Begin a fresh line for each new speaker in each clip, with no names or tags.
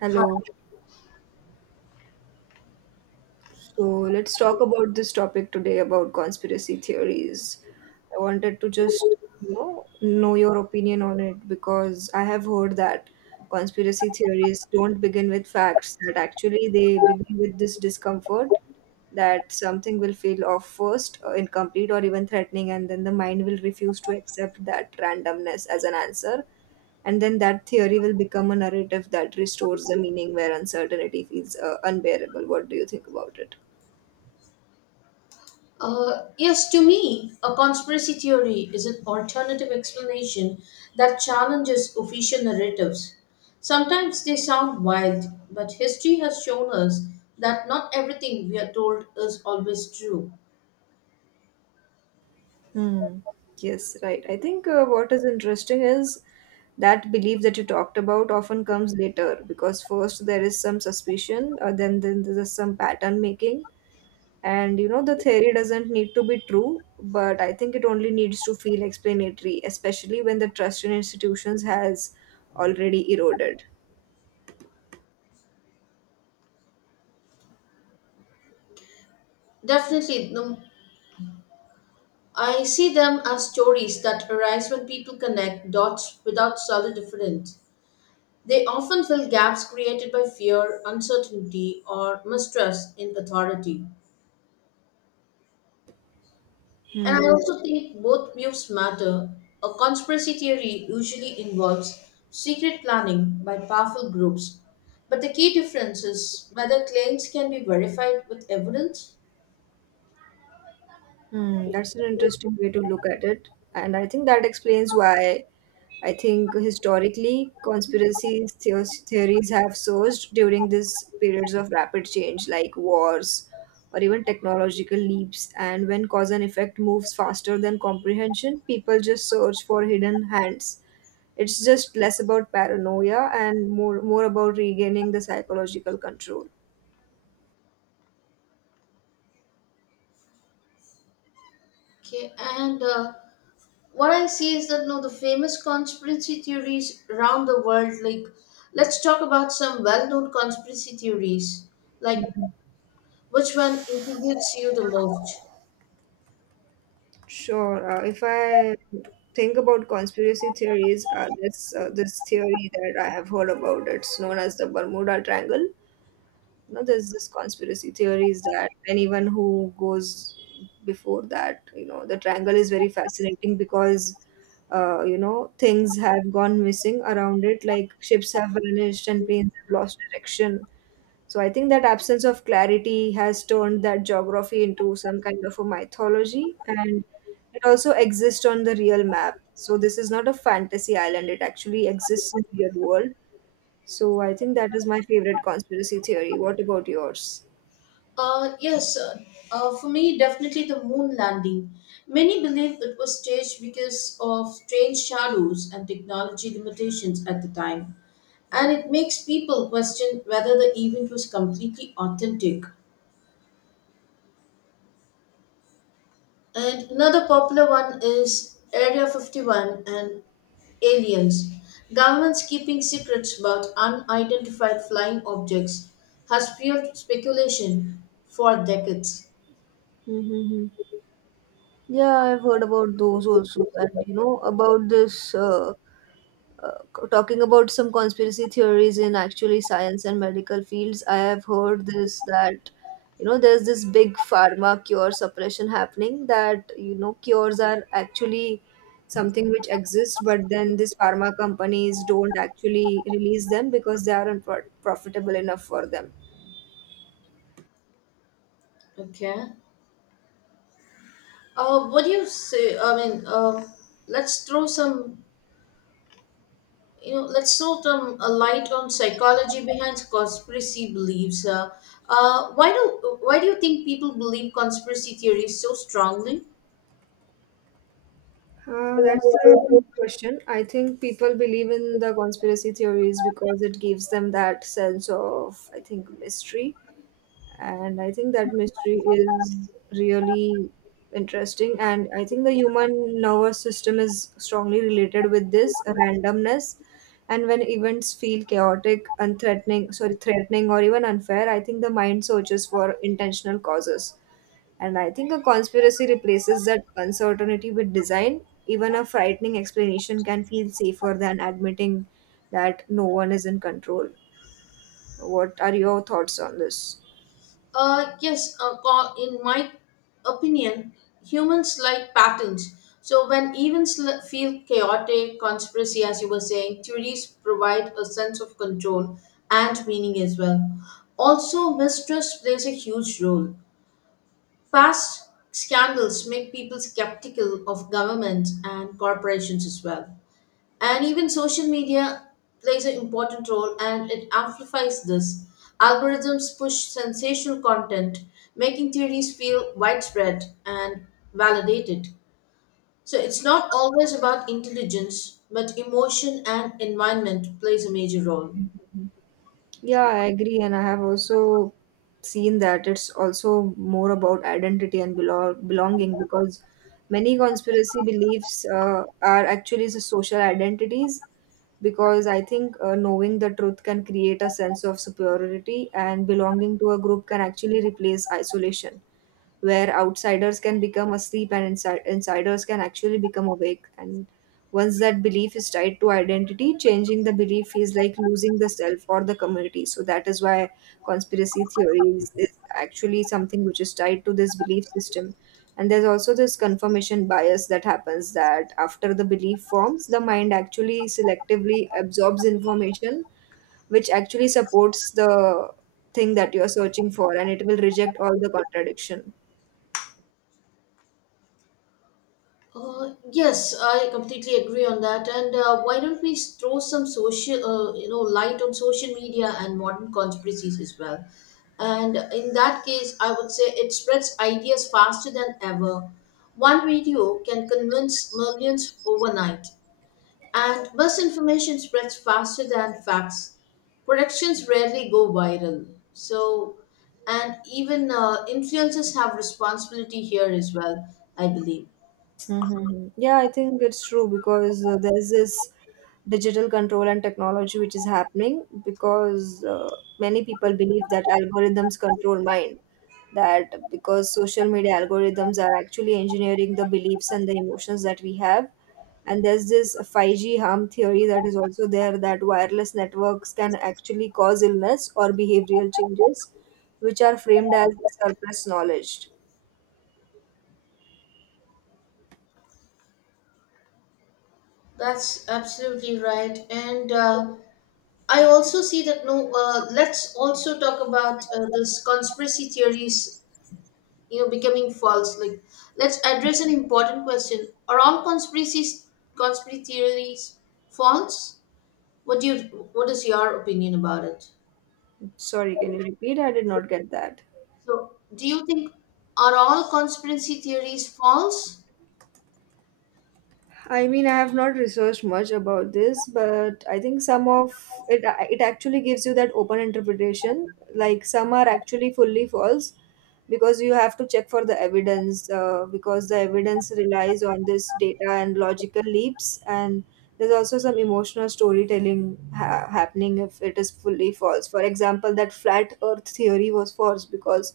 Hello. So let's talk about this topic today about conspiracy theories. I wanted to just, you know your opinion on it because I have heard that conspiracy theories don't begin with facts, that actually they begin with this discomfort that something will feel off first, incomplete, or even threatening, and then the mind will refuse to accept that randomness as an answer. And then that theory will become a narrative that restores the meaning where uncertainty feels unbearable. What do you think about it?
Yes, to me, a conspiracy theory is an alternative explanation that challenges official narratives. Sometimes they sound wild, but history has shown us that not everything we are told is always true.
Hmm. Yes, right. I think what is interesting is that belief that you talked about often comes later because first there is some suspicion, then there's some pattern making, and you know the theory doesn't need to be true, but I think it only needs to feel explanatory, especially when the trust in institutions has already eroded.
Definitely, no, I see them as stories that arise when people connect dots without solid evidence. They often fill gaps created by fear, uncertainty, or mistrust in authority. And
Hmm.
I also think both views matter. A conspiracy theory usually involves secret planning by powerful groups, but the key difference is whether claims can be verified with evidence.
Hmm, that's an interesting way to look at it. And I think that explains why I think historically theories have surged during these periods of rapid change, like wars or even technological leaps. And when cause and effect moves faster than comprehension, people just search for hidden hands. It's just less about paranoia and more about regaining the psychological control.
Okay, and what I see is that no, the famous conspiracy theories around the world, like let's talk about some well known conspiracy theories, like which one intrigues you the most?
Sure. If I think about conspiracy theories, this theory that I have heard about, it's known as the Bermuda Triangle. You know, there's this conspiracy theories that anyone who goes before that, you know, the triangle is very fascinating because you know things have gone missing around it, like ships have vanished and planes have lost direction, so I think that absence of clarity has turned that geography into some kind of a mythology, and it also exists on the real map. So this is not a fantasy island, it actually exists in real world. So I think that is my favorite conspiracy theory. What about yours?
Yes, sir. For me, definitely the moon landing. Many believe it was staged because of strange shadows and technology limitations at the time, and it makes people question whether the event was completely authentic. And another popular one is Area 51 and aliens. Governments keeping secrets about unidentified flying objects has fueled speculation for decades.
Mm-hmm. Yeah, I've heard about those also, and you know about this. Talking about some conspiracy theories in actually science and medical fields, I have heard this that, you know, there's this big pharma cure suppression happening, that, you know, cures are actually something which exists, but then these pharma companies don't actually release them because they aren't profitable enough for them.
Okay. What do you say? I mean, let's throw let's throw some a light on psychology behind conspiracy beliefs. Why do you think people believe conspiracy theories so strongly?
That's a good question. I think people believe in the conspiracy theories because it gives them that sense of, I think, mystery. And I think that mystery is really interesting, and I think the human nervous system is strongly related with this randomness. And when events feel chaotic, unthreatening, sorry, threatening or even unfair, I think the mind searches for intentional causes. And I think a conspiracy replaces that uncertainty with design. Even a frightening explanation can feel safer than admitting that no one is in control. What are your thoughts on this?
Yes, in my opinion, humans like patterns. So when events feel chaotic, conspiracy, as you were saying, theories provide a sense of control and meaning as well. Also, mistrust plays a huge role. Past scandals make people skeptical of government and corporations as well. And even social media plays an important role and it amplifies this. Algorithms push sensational content, making theories feel widespread and validated. So it's not always about intelligence, but emotion and environment plays a major role.
Mhm. Yeah, I agree, and I have also seen that it's also more about identity and belonging, because many conspiracy beliefs are actually the social identities. Because I think knowing the truth can create a sense of superiority, and belonging to a group can actually replace isolation, where outsiders can become asleep and insiders can actually become awake. And once that belief is tied to identity, changing the belief is like losing the self or the community. So that is why conspiracy theories is actually something which is tied to this belief system. And there's also this confirmation bias that happens, that after the belief forms, the mind actually selectively absorbs information which actually supports the thing that you are searching for, and it will reject all the contradiction.
Yes, I completely agree on that. And why don't we throw some social, light on social media and modern conspiracies as well? And in that case, I would say it spreads ideas faster than ever. One video can convince millions overnight, and misinformation spreads faster than facts. Productions rarely go viral. So, and even influencers have responsibility here as well, I believe.
Mm-hmm. Yeah, I think it's true because there's this digital control and technology which is happening, because many people believe that algorithms control mind. That because social media algorithms are actually engineering the beliefs and the emotions that we have. And there's this 5G harm theory that is also there, that wireless networks can actually cause illness or behavioral changes, which are framed as surplus knowledge.
That's absolutely right. And I also see that no, let's also talk about this conspiracy theories, becoming false. Like, let's address an important question. Are all conspiracy theories false? What do you, what is your opinion about it?
Sorry, can you repeat? I did not get that.
So, do you think are all conspiracy theories false?
I mean, I have not researched much about this, but I think some of it, it actually gives you that open interpretation. Like, some are actually fully false, because you have to check for the evidence, because the evidence relies on this data and logical leaps, and there's also some emotional storytelling happening if it is fully false. For example, that flat Earth theory was false because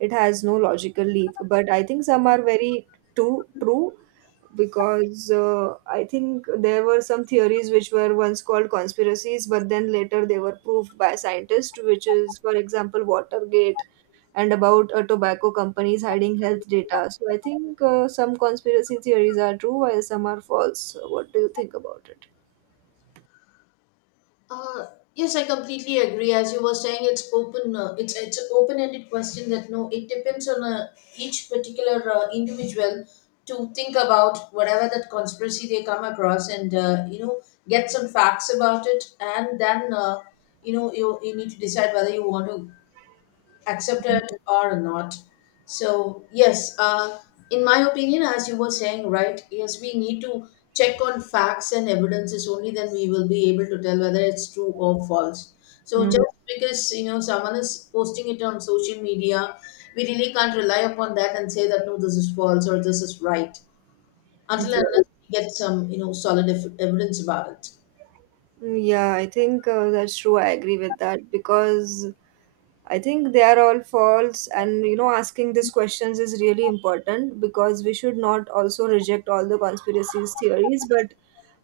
it has no logical leap, but I think some are very true, because I think there were some theories which were once called conspiracies, but then later they were proved by scientists, which is, for example, Watergate and about tobacco companies hiding health data. So I think some conspiracy theories are true while some are false. So what do you think about it?
Uh, yes, I completely agree. As you were saying, it's open. It's an open-ended question that no, it depends on each particular individual to think about whatever that conspiracy they come across, and get some facts about it, and then you need to decide whether you want to accepted or not. So, yes, in my opinion, as you were saying, right, yes, we need to check on facts and evidences only then we will be able to tell whether it's true or false. So,
Mm.
just because you know someone is posting it on social media, we really can't rely upon that and say that no, this is false or this is right until and
Yeah.
unless we get some solid evidence about it.
Yeah, I think that's true. I agree with that, because I think they are all false, and, you know, asking these questions is really important, because we should not also reject all the conspiracies theories, but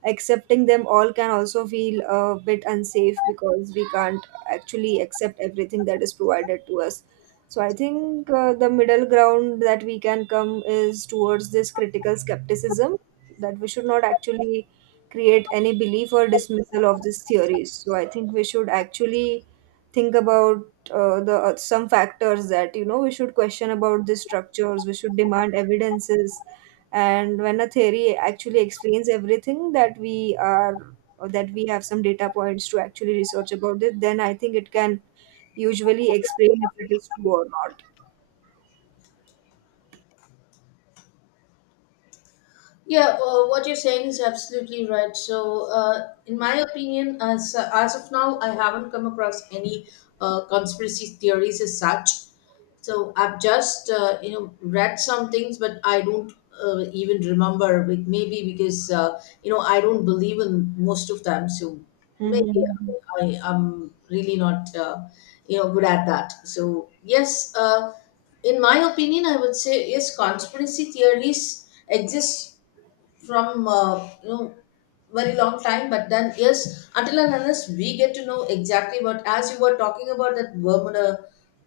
accepting them all can also feel a bit unsafe, because we can't actually accept everything that is provided to us. So I think the middle ground that we can come is towards this critical skepticism, that we should not actually create any belief or dismissal of these theories. So I think we should actually think about the some factors that, you know, we should question about these structures, we should demand evidences. And when a theory actually explains everything that we are, or that we have some data points to actually research about it, then I think it can usually explain if it is true or not.
Yeah, what you're saying is absolutely right. So, in my opinion, as of now, I haven't come across any conspiracy theories as such. So I've just read some things, but I don't even remember. With maybe because you know I don't believe in most of them. So maybe
Hmm.
I am really not good at that. So yes. In my opinion, I would say yes, conspiracy theories exist from very long time but then yes until and unless we get to know exactly what as you were talking about that Bermuda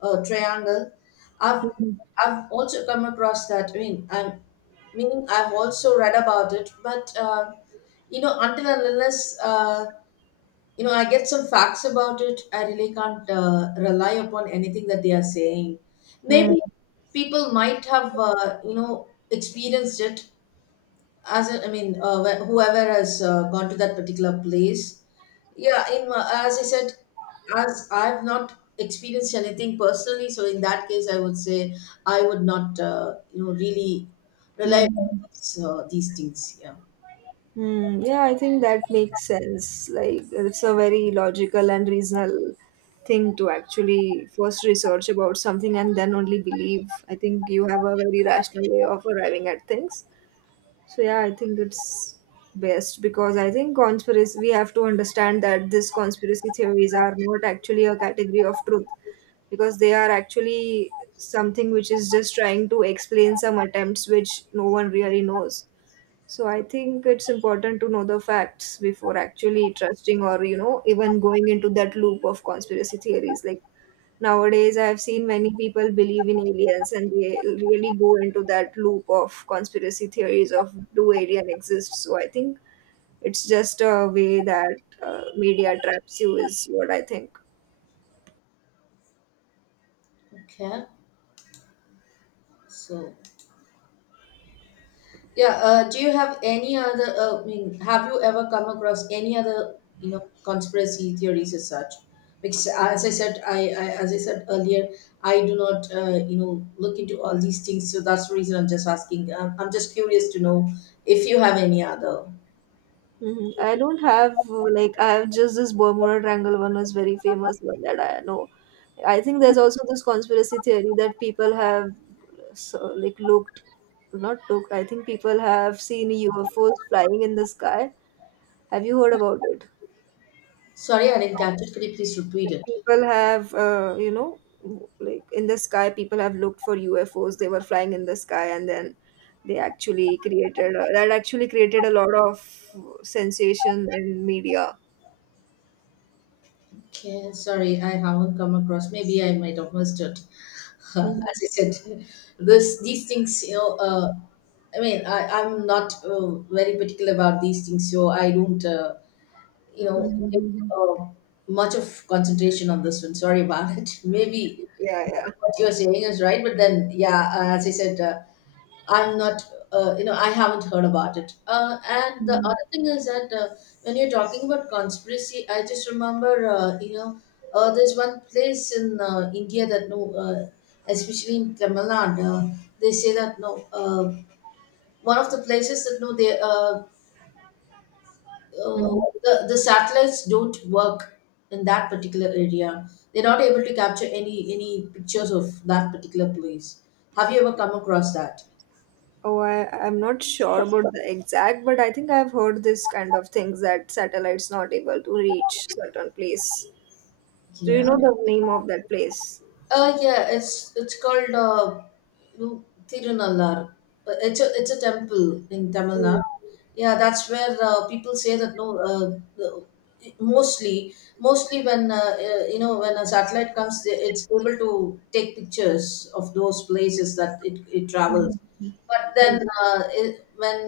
triangle. i've
Hmm.
i've also come across that. I mean, I've also read about it but until and unless I get some facts about it I really can't rely upon anything that they are saying.
Hmm.
Maybe people might have experienced it as in, I mean, whoever has gone to that particular place, yeah. As I said, as I've not experienced anything personally, so in that case, I would say I would not, really rely on
Hmm.
these things. Yeah.
Yeah, I think that makes sense. Like, it's a very logical and reasonable thing to actually first research about something and then only believe. I think you have a very rational way of arriving at things. So yeah, I think it's best, because I think conspiracy, we have to understand that these conspiracy theories are not actually a category of truth, because they are actually something which is just trying to explain some attempts which no one really knows. So I think it's important to know the facts before actually trusting or, you know, even going into that loop of conspiracy theories. Like, nowadays I've seen many people believe in aliens and they really go into that loop of conspiracy theories of do alien exist. So I think it's just a way that media traps you is what I think.
Okay. So. Yeah, do you have any other, I mean, have you ever come across any other, conspiracy theories as such? Because as I said, I as I said earlier, I do not, look into all these things. So that's the reason I'm just asking. I'm just curious to know if you have any other.
Hmm. I don't have like, I have just, this Bermuda Triangle one was very famous one that I know. I think there's also this conspiracy theory that people have, so, like looked, not looked. I think people have seen UFOs flying in the sky. Have you heard about it?
Sorry, I didn't catch it. Could you please repeat
Like,
it?
people have, you know, like in the sky, people have looked for UFOs, they were flying in the sky, and then they actually created a, that actually created a lot of sensation in media.
Okay, sorry, I haven't come across. Maybe I might have missed it.
Mhm.
As I said, this these things. I mean, I'm not very particular about these things, so I don't, give
Mhm.
uh, much of concentration on this one. Sorry about it. Maybe
Yeah, yeah.
what you're saying is right, but then, yeah, as I said, I'm not, you know, I haven't heard about it. And the
Mhm.
other thing is that when you're talking about conspiracy, I just remember, there's one place in India that no, especially in Tamil Nadu, they say that no, one of the places that no, they uh,
Mhm.
the satellites don't work in that particular area. They're not able to capture any pictures of that particular place. Have you ever come across that?
Oh, I, I'm not sure about the exact, but I think I've heard this kind of things that satellites not able to reach certain place. Do you
Yeah.
know the name of that place?
Yeah, it's called Tirunallar. It's a temple in Tamil
Mhm.
Nadu. Yeah, that's where people say that no, the- mostly when when a satellite comes, it's able to take pictures of those places that it travels. But then when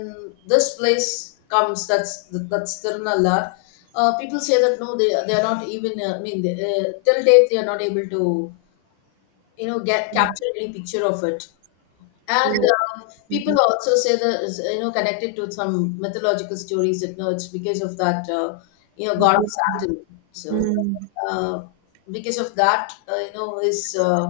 this place comes, that's Tirunallar. People say that no, they are not even. I mean, till date they are not able to get
Mhm.
capture any picture of it. And
Oh. Mhm.
people also say that is, you know connected to some mythological stories that no it's because of that god of Saturn. So
Mhm.
uh, because of that is uh,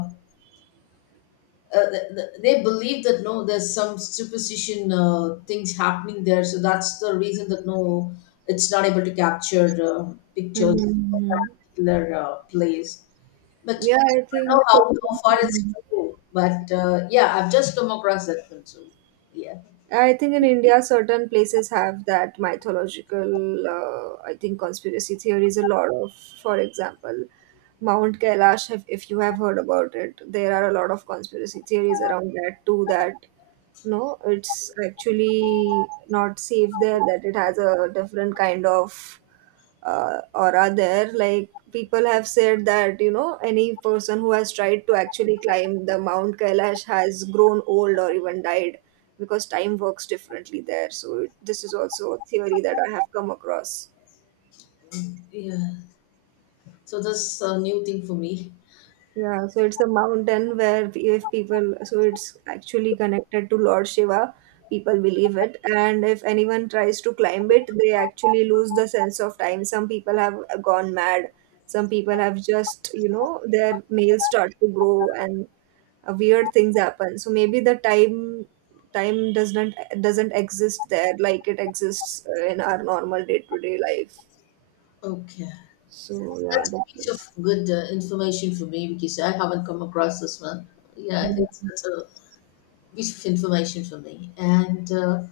uh, th- th- they believe that no there's some superstition things happening there. So that's the reason that no it's not able to capture pictures of that
Hmm.
particular place. But
Yeah, I
I don't
think.
know how far it's
Mhm.
true. But yeah, I've just come across that film. So yeah,
I think in India, certain places have that mythological, I think, conspiracy theories a lot of. For example, Mount Kailash, if you have heard about it, there are a lot of conspiracy theories around that too. That no, it's actually not safe there. That it has a different kind of or are there, like, people have said that, you know, any person who has tried to actually climb the Mount Kailash has grown old or even died, because time works differently there. So it, this is also a theory that I have come across.
yeah. So that's a new thing for me.
Yeah, so it's a mountain where p- if people, so it's actually connected to Lord Shiva, people believe it. And if anyone tries to climb it, they actually lose the sense of time. Some people have gone mad. Some people have just, you know, their nails start to grow, and weird things happen. So maybe the time doesn't exist there like it exists in our normal day-to-day life.
Okay,
So yeah,
that's a
that
piece
is.
of good information for me because I haven't come across this one. Yeah, it's,
Mm-hmm.
it's a piece of information for me. And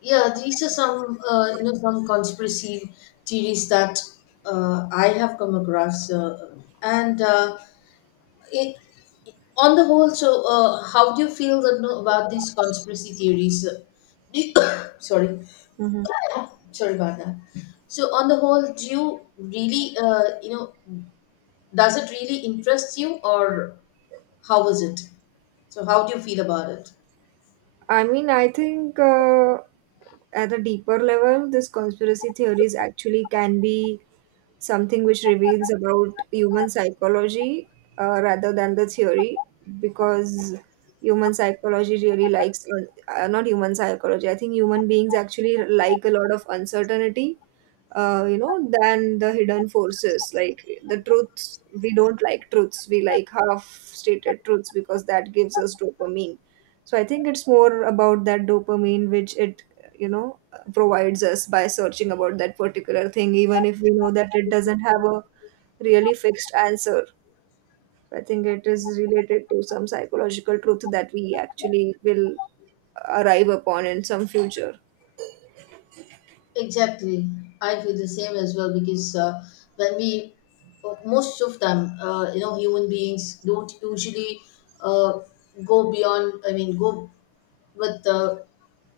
yeah, these are some you know some conspiracy theories that I have come across. And it on the whole so how do you feel that, no, about these conspiracy theories? Do you, sorry
Mm-hmm.
sorry about that, so on the whole do you really does it really interest you, or how is it, so how do you feel about it?
I mean, I think at a deeper level, this conspiracy theories actually can be something which reveals about human psychology, rather than the theory, because human psychology really likes, not human psychology, I think human beings actually like a lot of uncertainty, you know, than the hidden forces. Like the truths, we don't like truths, we like half stated truths because that gives us dopamine. So I think it's more about that dopamine which you know, provides us by searching about that particular thing, even if we know that it doesn't have a really fixed answer. I think it is related to some psychological truth that we actually will arrive upon in some future.
Exactly. I feel the same as well, because when we, most of them, human beings don't usually uh, go beyond. I mean, go with the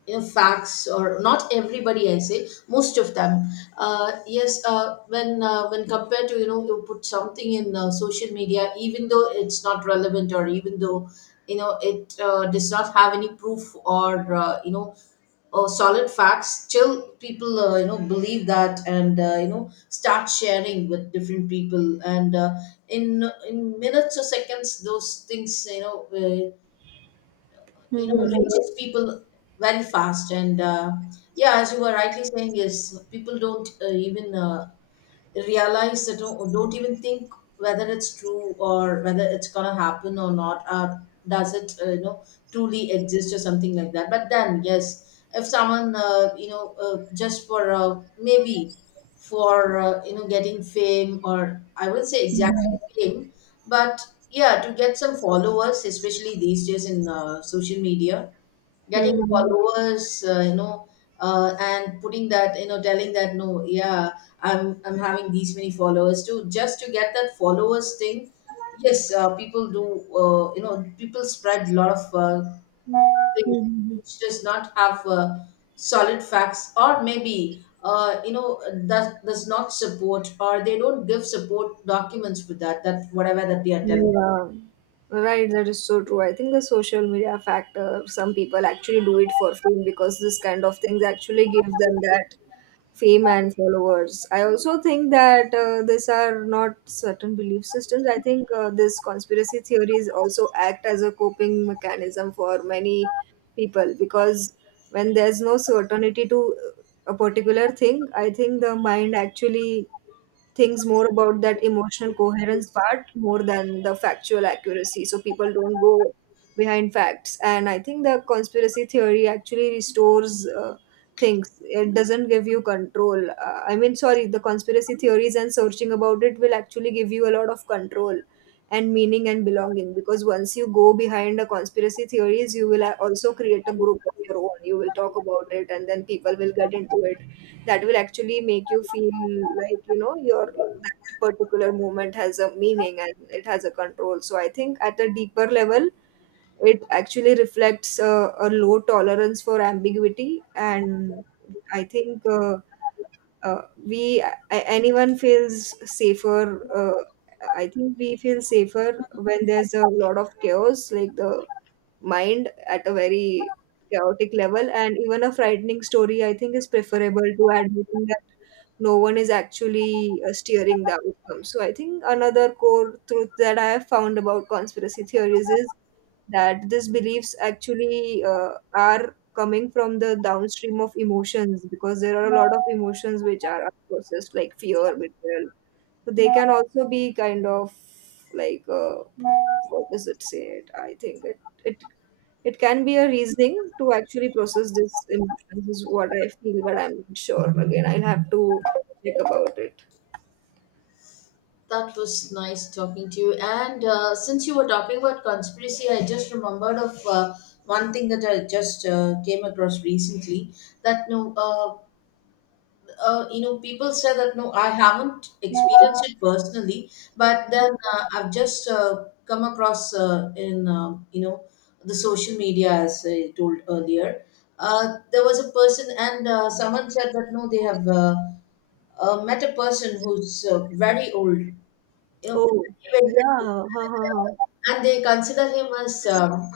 facts, or not everybody, I say most of them. Yes, when compared to, you put something in social media, even though it's not relevant, or even though it does not have any proof, or or solid facts, still people believe that, and start sharing with different people. And in minutes or seconds, those things, uh, it
hmm
reaches people very fast. And yeah, as you were rightly saying, yes, people don't even realize that, don't even think whether it's true, or whether it's gonna happen or not, or does it truly exist, or something like that. But then yes, if someone just for maybe, for getting fame, or I wouldn't say exactly fame, but yeah, to get some followers, especially these days in social media. Getting
hmm
followers, and putting that, telling that no, yeah, I'm having these many followers too, just to get that followers thing. Yes, people do, people spread a lot of things
hmm
which does not have solid facts, or maybe that does not support, or they don't give support documents for that, that whatever that they are telling.
Yeah, right. That is so true. I think the social media factor, some people actually do it for fame because this kind of things actually give them that fame and followers. I also think that these are not certain belief systems. I think this conspiracy theories also act as a coping mechanism for many people because when there's no certainty to a particular thing, I think the mind actually Things more about that emotional coherence part more than the factual accuracy. So people don't go behind facts. And I think the conspiracy theory actually restores things. It doesn't give you control. I mean, sorry, the conspiracy theories and searching about it will actually give you a lot of control and meaning and belonging because once you go behind the conspiracy theories you will also create a group of your own, you will talk about it and then people will get into it, that will actually make you feel like you know your that particular moment has a meaning and it has a control. So I think at a deeper level it actually reflects a low tolerance for ambiguity. And I think uh, we anyone feels safer uh, I think we feel safer when there's a lot of chaos, like the mind at a very chaotic level, and even a frightening story I think is preferable to admitting that no one is actually steering the outcome. So I think another core truth that I have found about conspiracy theories is that these beliefs actually are coming from the downstream of emotions, because there are a lot of emotions which are unprocessed, like fear, betrayal. So they can also be kind of like what does it say it I think it it it can be a reasoning to actually process this emotions, is what I feel, but I'm not sure. Again, I'll have to think about it.
That was nice talking to you. And since you were talking about conspiracy, I just remembered of one thing that I just came across recently. That no, people say that no, I haven't experienced it personally, but then I've just come across, in the social media, as I told earlier. There was a person, and someone said that no, they have met a person who's very old, you know,
Oh,
very-
yeah. Ha, ha, ha.
and they consider him as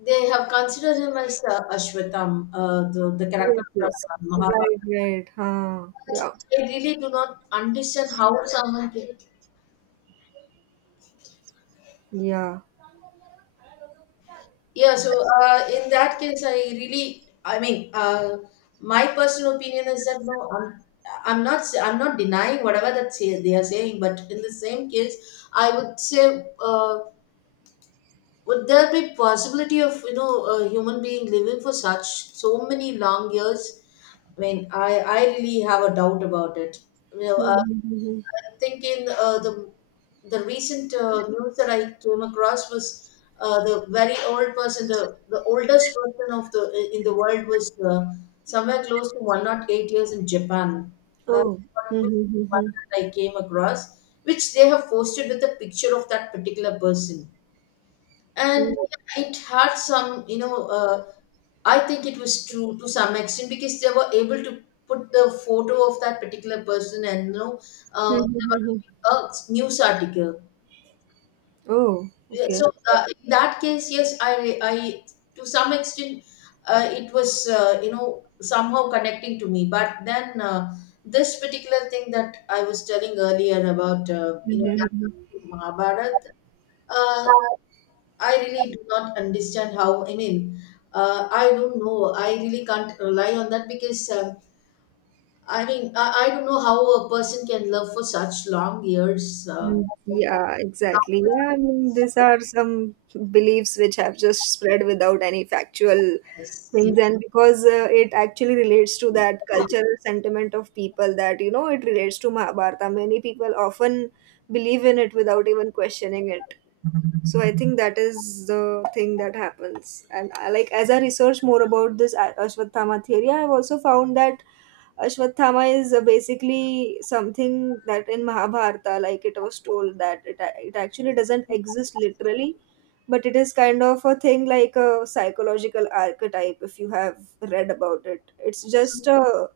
they have considered him as Ashwatam, the
Yes,
character from
yes. Right,
Mahabharata.
right. Huh. Yeah.
I really do not understand how someone can.
Yeah.
Yeah, so in that case, I really, I mean, my personal opinion is that no, I'm not, I'm not denying whatever that say, they are saying, but in the same case, I would say. Would there be possibility of, a human being living for such so many long years? I mean, I really have a doubt about it, you know uh,
Mm-hmm.
I think in the recent news that I came across was the very old person, the oldest person of the, in the world, was somewhere close to 108 years in Japan. That's
Oh.
what was one
Mm-hmm.
that I came across, which they have posted with a picture of that particular person. And it had some, I think it was true to some extent, because they were able to put the photo of that particular person. And, they were
Mm-hmm.
giving a news article.
Oh,
Yeah,
okay.
so in that case, yes, I to some extent, it was, somehow connecting to me. But then this particular thing that I was telling earlier about,
Mm-hmm.
Mahabharata, uh, I really do not understand how. I mean, I don't know, I really can't rely on that because I mean, I don't know how a person can love for such long years.
Mm. Yeah, exactly. Yeah, I mean, these are some beliefs which have just spread without any factual
Yes, yeah,
things. And because it actually relates to that cultural sentiment of people, that you know it relates to Mahabharata, many people often believe in it without even questioning it. So I think that is the thing that happens. And I, like as I research more about this Ashwatthama theory, I have also found that Ashwatthama is basically something that in Mahabharata, like it was told that it actually doesn't exist literally, but it is kind of a thing like a psychological archetype. If you have read about it, it's just a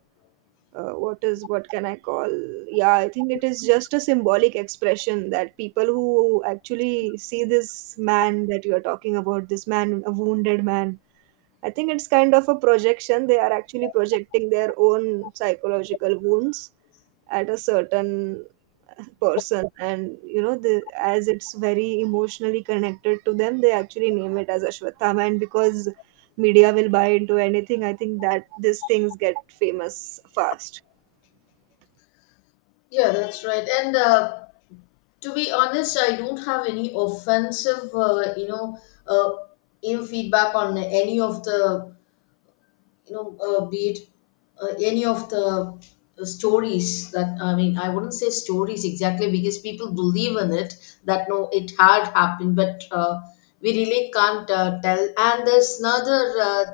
what is, what can I call? Yeah, I think it is just a symbolic expression that people who actually see this man that you are talking about, this man, a wounded man, I think it's kind of a projection. They are actually projecting their own psychological wounds at a certain person. And you know the, as it's very emotionally connected to them, they actually name it as ashwatthama. And because media will buy into anything, I think that these things get famous fast.
Yeah, that's right. And to be honest, I don't have any offensive, uh, feedback on any of the, be it any of the stories that, I mean, I wouldn't say stories exactly, because people believe in it that no, it had happened. But we really can't tell. And there's another,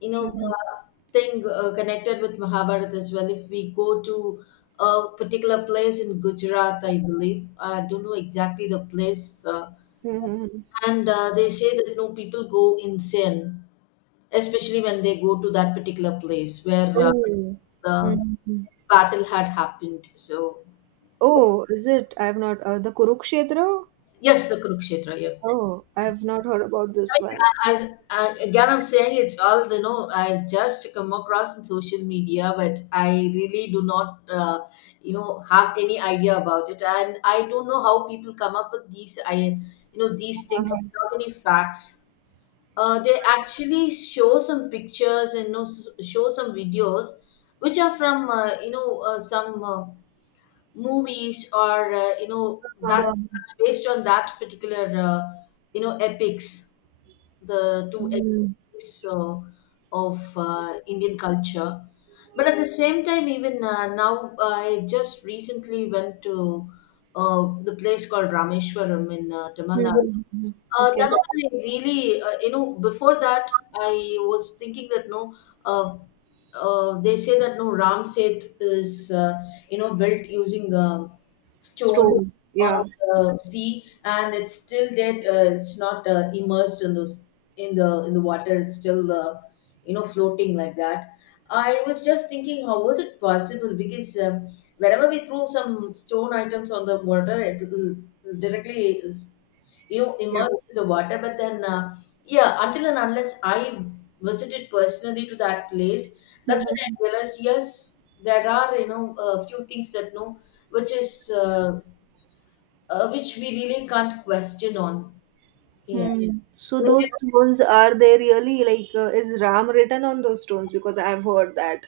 you know,
Mhm.
uh, thing connected with Mahabharata as well. If we go to a particular place in Gujarat, I believe, I don't know exactly the place.
Mhm.
And they say that no, people go insane, especially when they go to that particular place where
Oh.
the
Mhm.
battle had happened. So
Oh, is it? I have not the kurukshetra.
yes, the Kurukshetra. Yeah.
Oh, I have not heard about this
I mean,
one.
as again, I'm saying it's all, you know, I've just come across in social media, but I really do not, have any idea about it, and I don't know how people come up with these, I, these things
Uh-huh.
without any facts. They actually show some pictures, and, show some videos which are from, some. Movies, or
Uh-huh.
that's based on that particular epics, the two
Mm.
epics of Indian culture. But at the same time, even now, I just recently went to the place called Rameshwaram in Tamil
Mhm,
Nadu.
mhm, mhm. Okay.
That's when I really, before that, I was thinking that no, uh, they say that no, Ram Seth is, built using stone
Stones.
on
Yeah.
the sea, and it's still that it's not immersed in those, in the, in the water. It's still, floating like that. I was just thinking, how was it possible? Because whenever we throw some stone items on the water, it will directly,
Yeah.
immersed in the water. But then, yeah, until and unless I visited personally to that place, that's when I
Mhm,
realized, yes, there are, a few things that no, which is which we really can't question on. Yeah,
mhm. So those
whereas
stones, are they really like, is Ram written on those stones? Because I've heard that.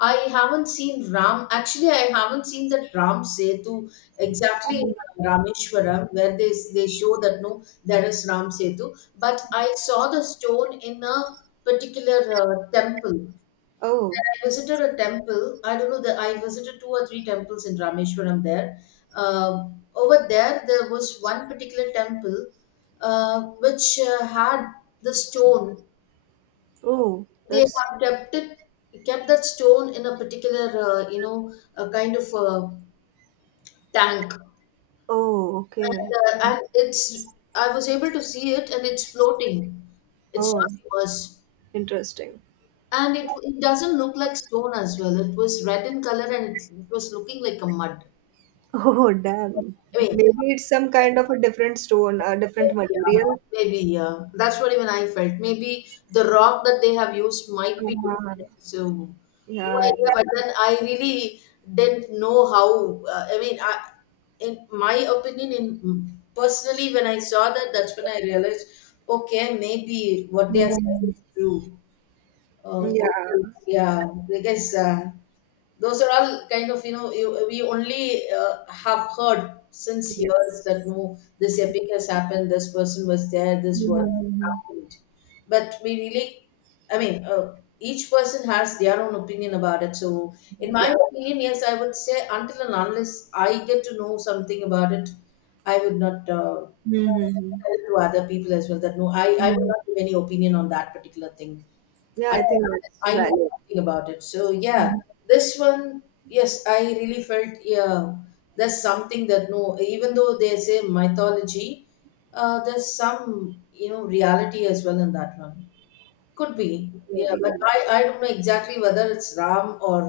I haven't seen Ram. Actually, I haven't seen that Ram Setu exactly
Um,
in Rameshwaram where they show that no, there is Ram Setu. But I saw the stone in a particular temple.
Oh,
I visited a temple. I don't know that I visited two or three temples in Rameshwaram there. Uh, Over there, there was one particular temple which had the stone.
oh,
They have
that's
kept it, kept that stone in a particular, a kind of, tank.
oh, okay.
And, and it's, I was able to see it, and it's floating. It's
Oh,
not immersed.
interesting.
And it doesn't look like stone as well. It was red in color, and it was looking like a mud.
Oh, damn.
I mean,
Maybe it's some kind of a different stone, a different
yeah,
material.
maybe, yeah. That's what even I felt. Maybe the rock that they have used might be
Uh,
different. So, no
yeah.
idea. But then I really didn't know how. I mean, I, in my opinion, in personally, when I saw that, that's when I realized, okay, maybe what they are saying
Mhm.
is true. Uh,
Yeah.
yeah, I guess. Those are all kind of, you know, you, we only have heard since
Yes.
years that no, this epic has happened, this person was there, this was
Mhm.
happened, but we really, I mean, each person has their own opinion about it. So in my
Yeah.
opinion, yes, I would say, until and unless I get to know something about it, I would not
Mhm.
tell
Yeah.
it to other people as well. That no, I would
Mm.
not give any opinion on that particular thing.
Yeah,
I
I think that's
I know
valid.
nothing about it. So yeah, this one, yes, I really felt, yeah, there's something that no, even though they say mythology, there's some, reality as well in that one. Could be, yeah,
Maybe.
but
Yeah.
I don't know exactly whether it's Ram, or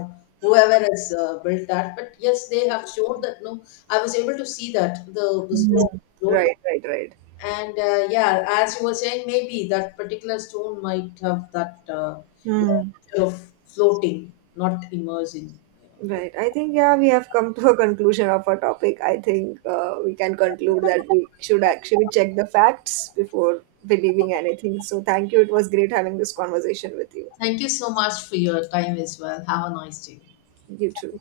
whoever has built that. But yes, they have shown that no, I was able to see that the stone.
Mm. Right, right, right.
And yeah, as you were saying, maybe that particular stone might have that you
Mm.
of floating, not immersing.
Right. I think, yeah, we have come to a conclusion of our topic. I think we can conclude that we should actually check the facts before believing anything. So, thank you. It was great having this conversation with you.
Thank you so much for your time as well. Have a nice day.
You too.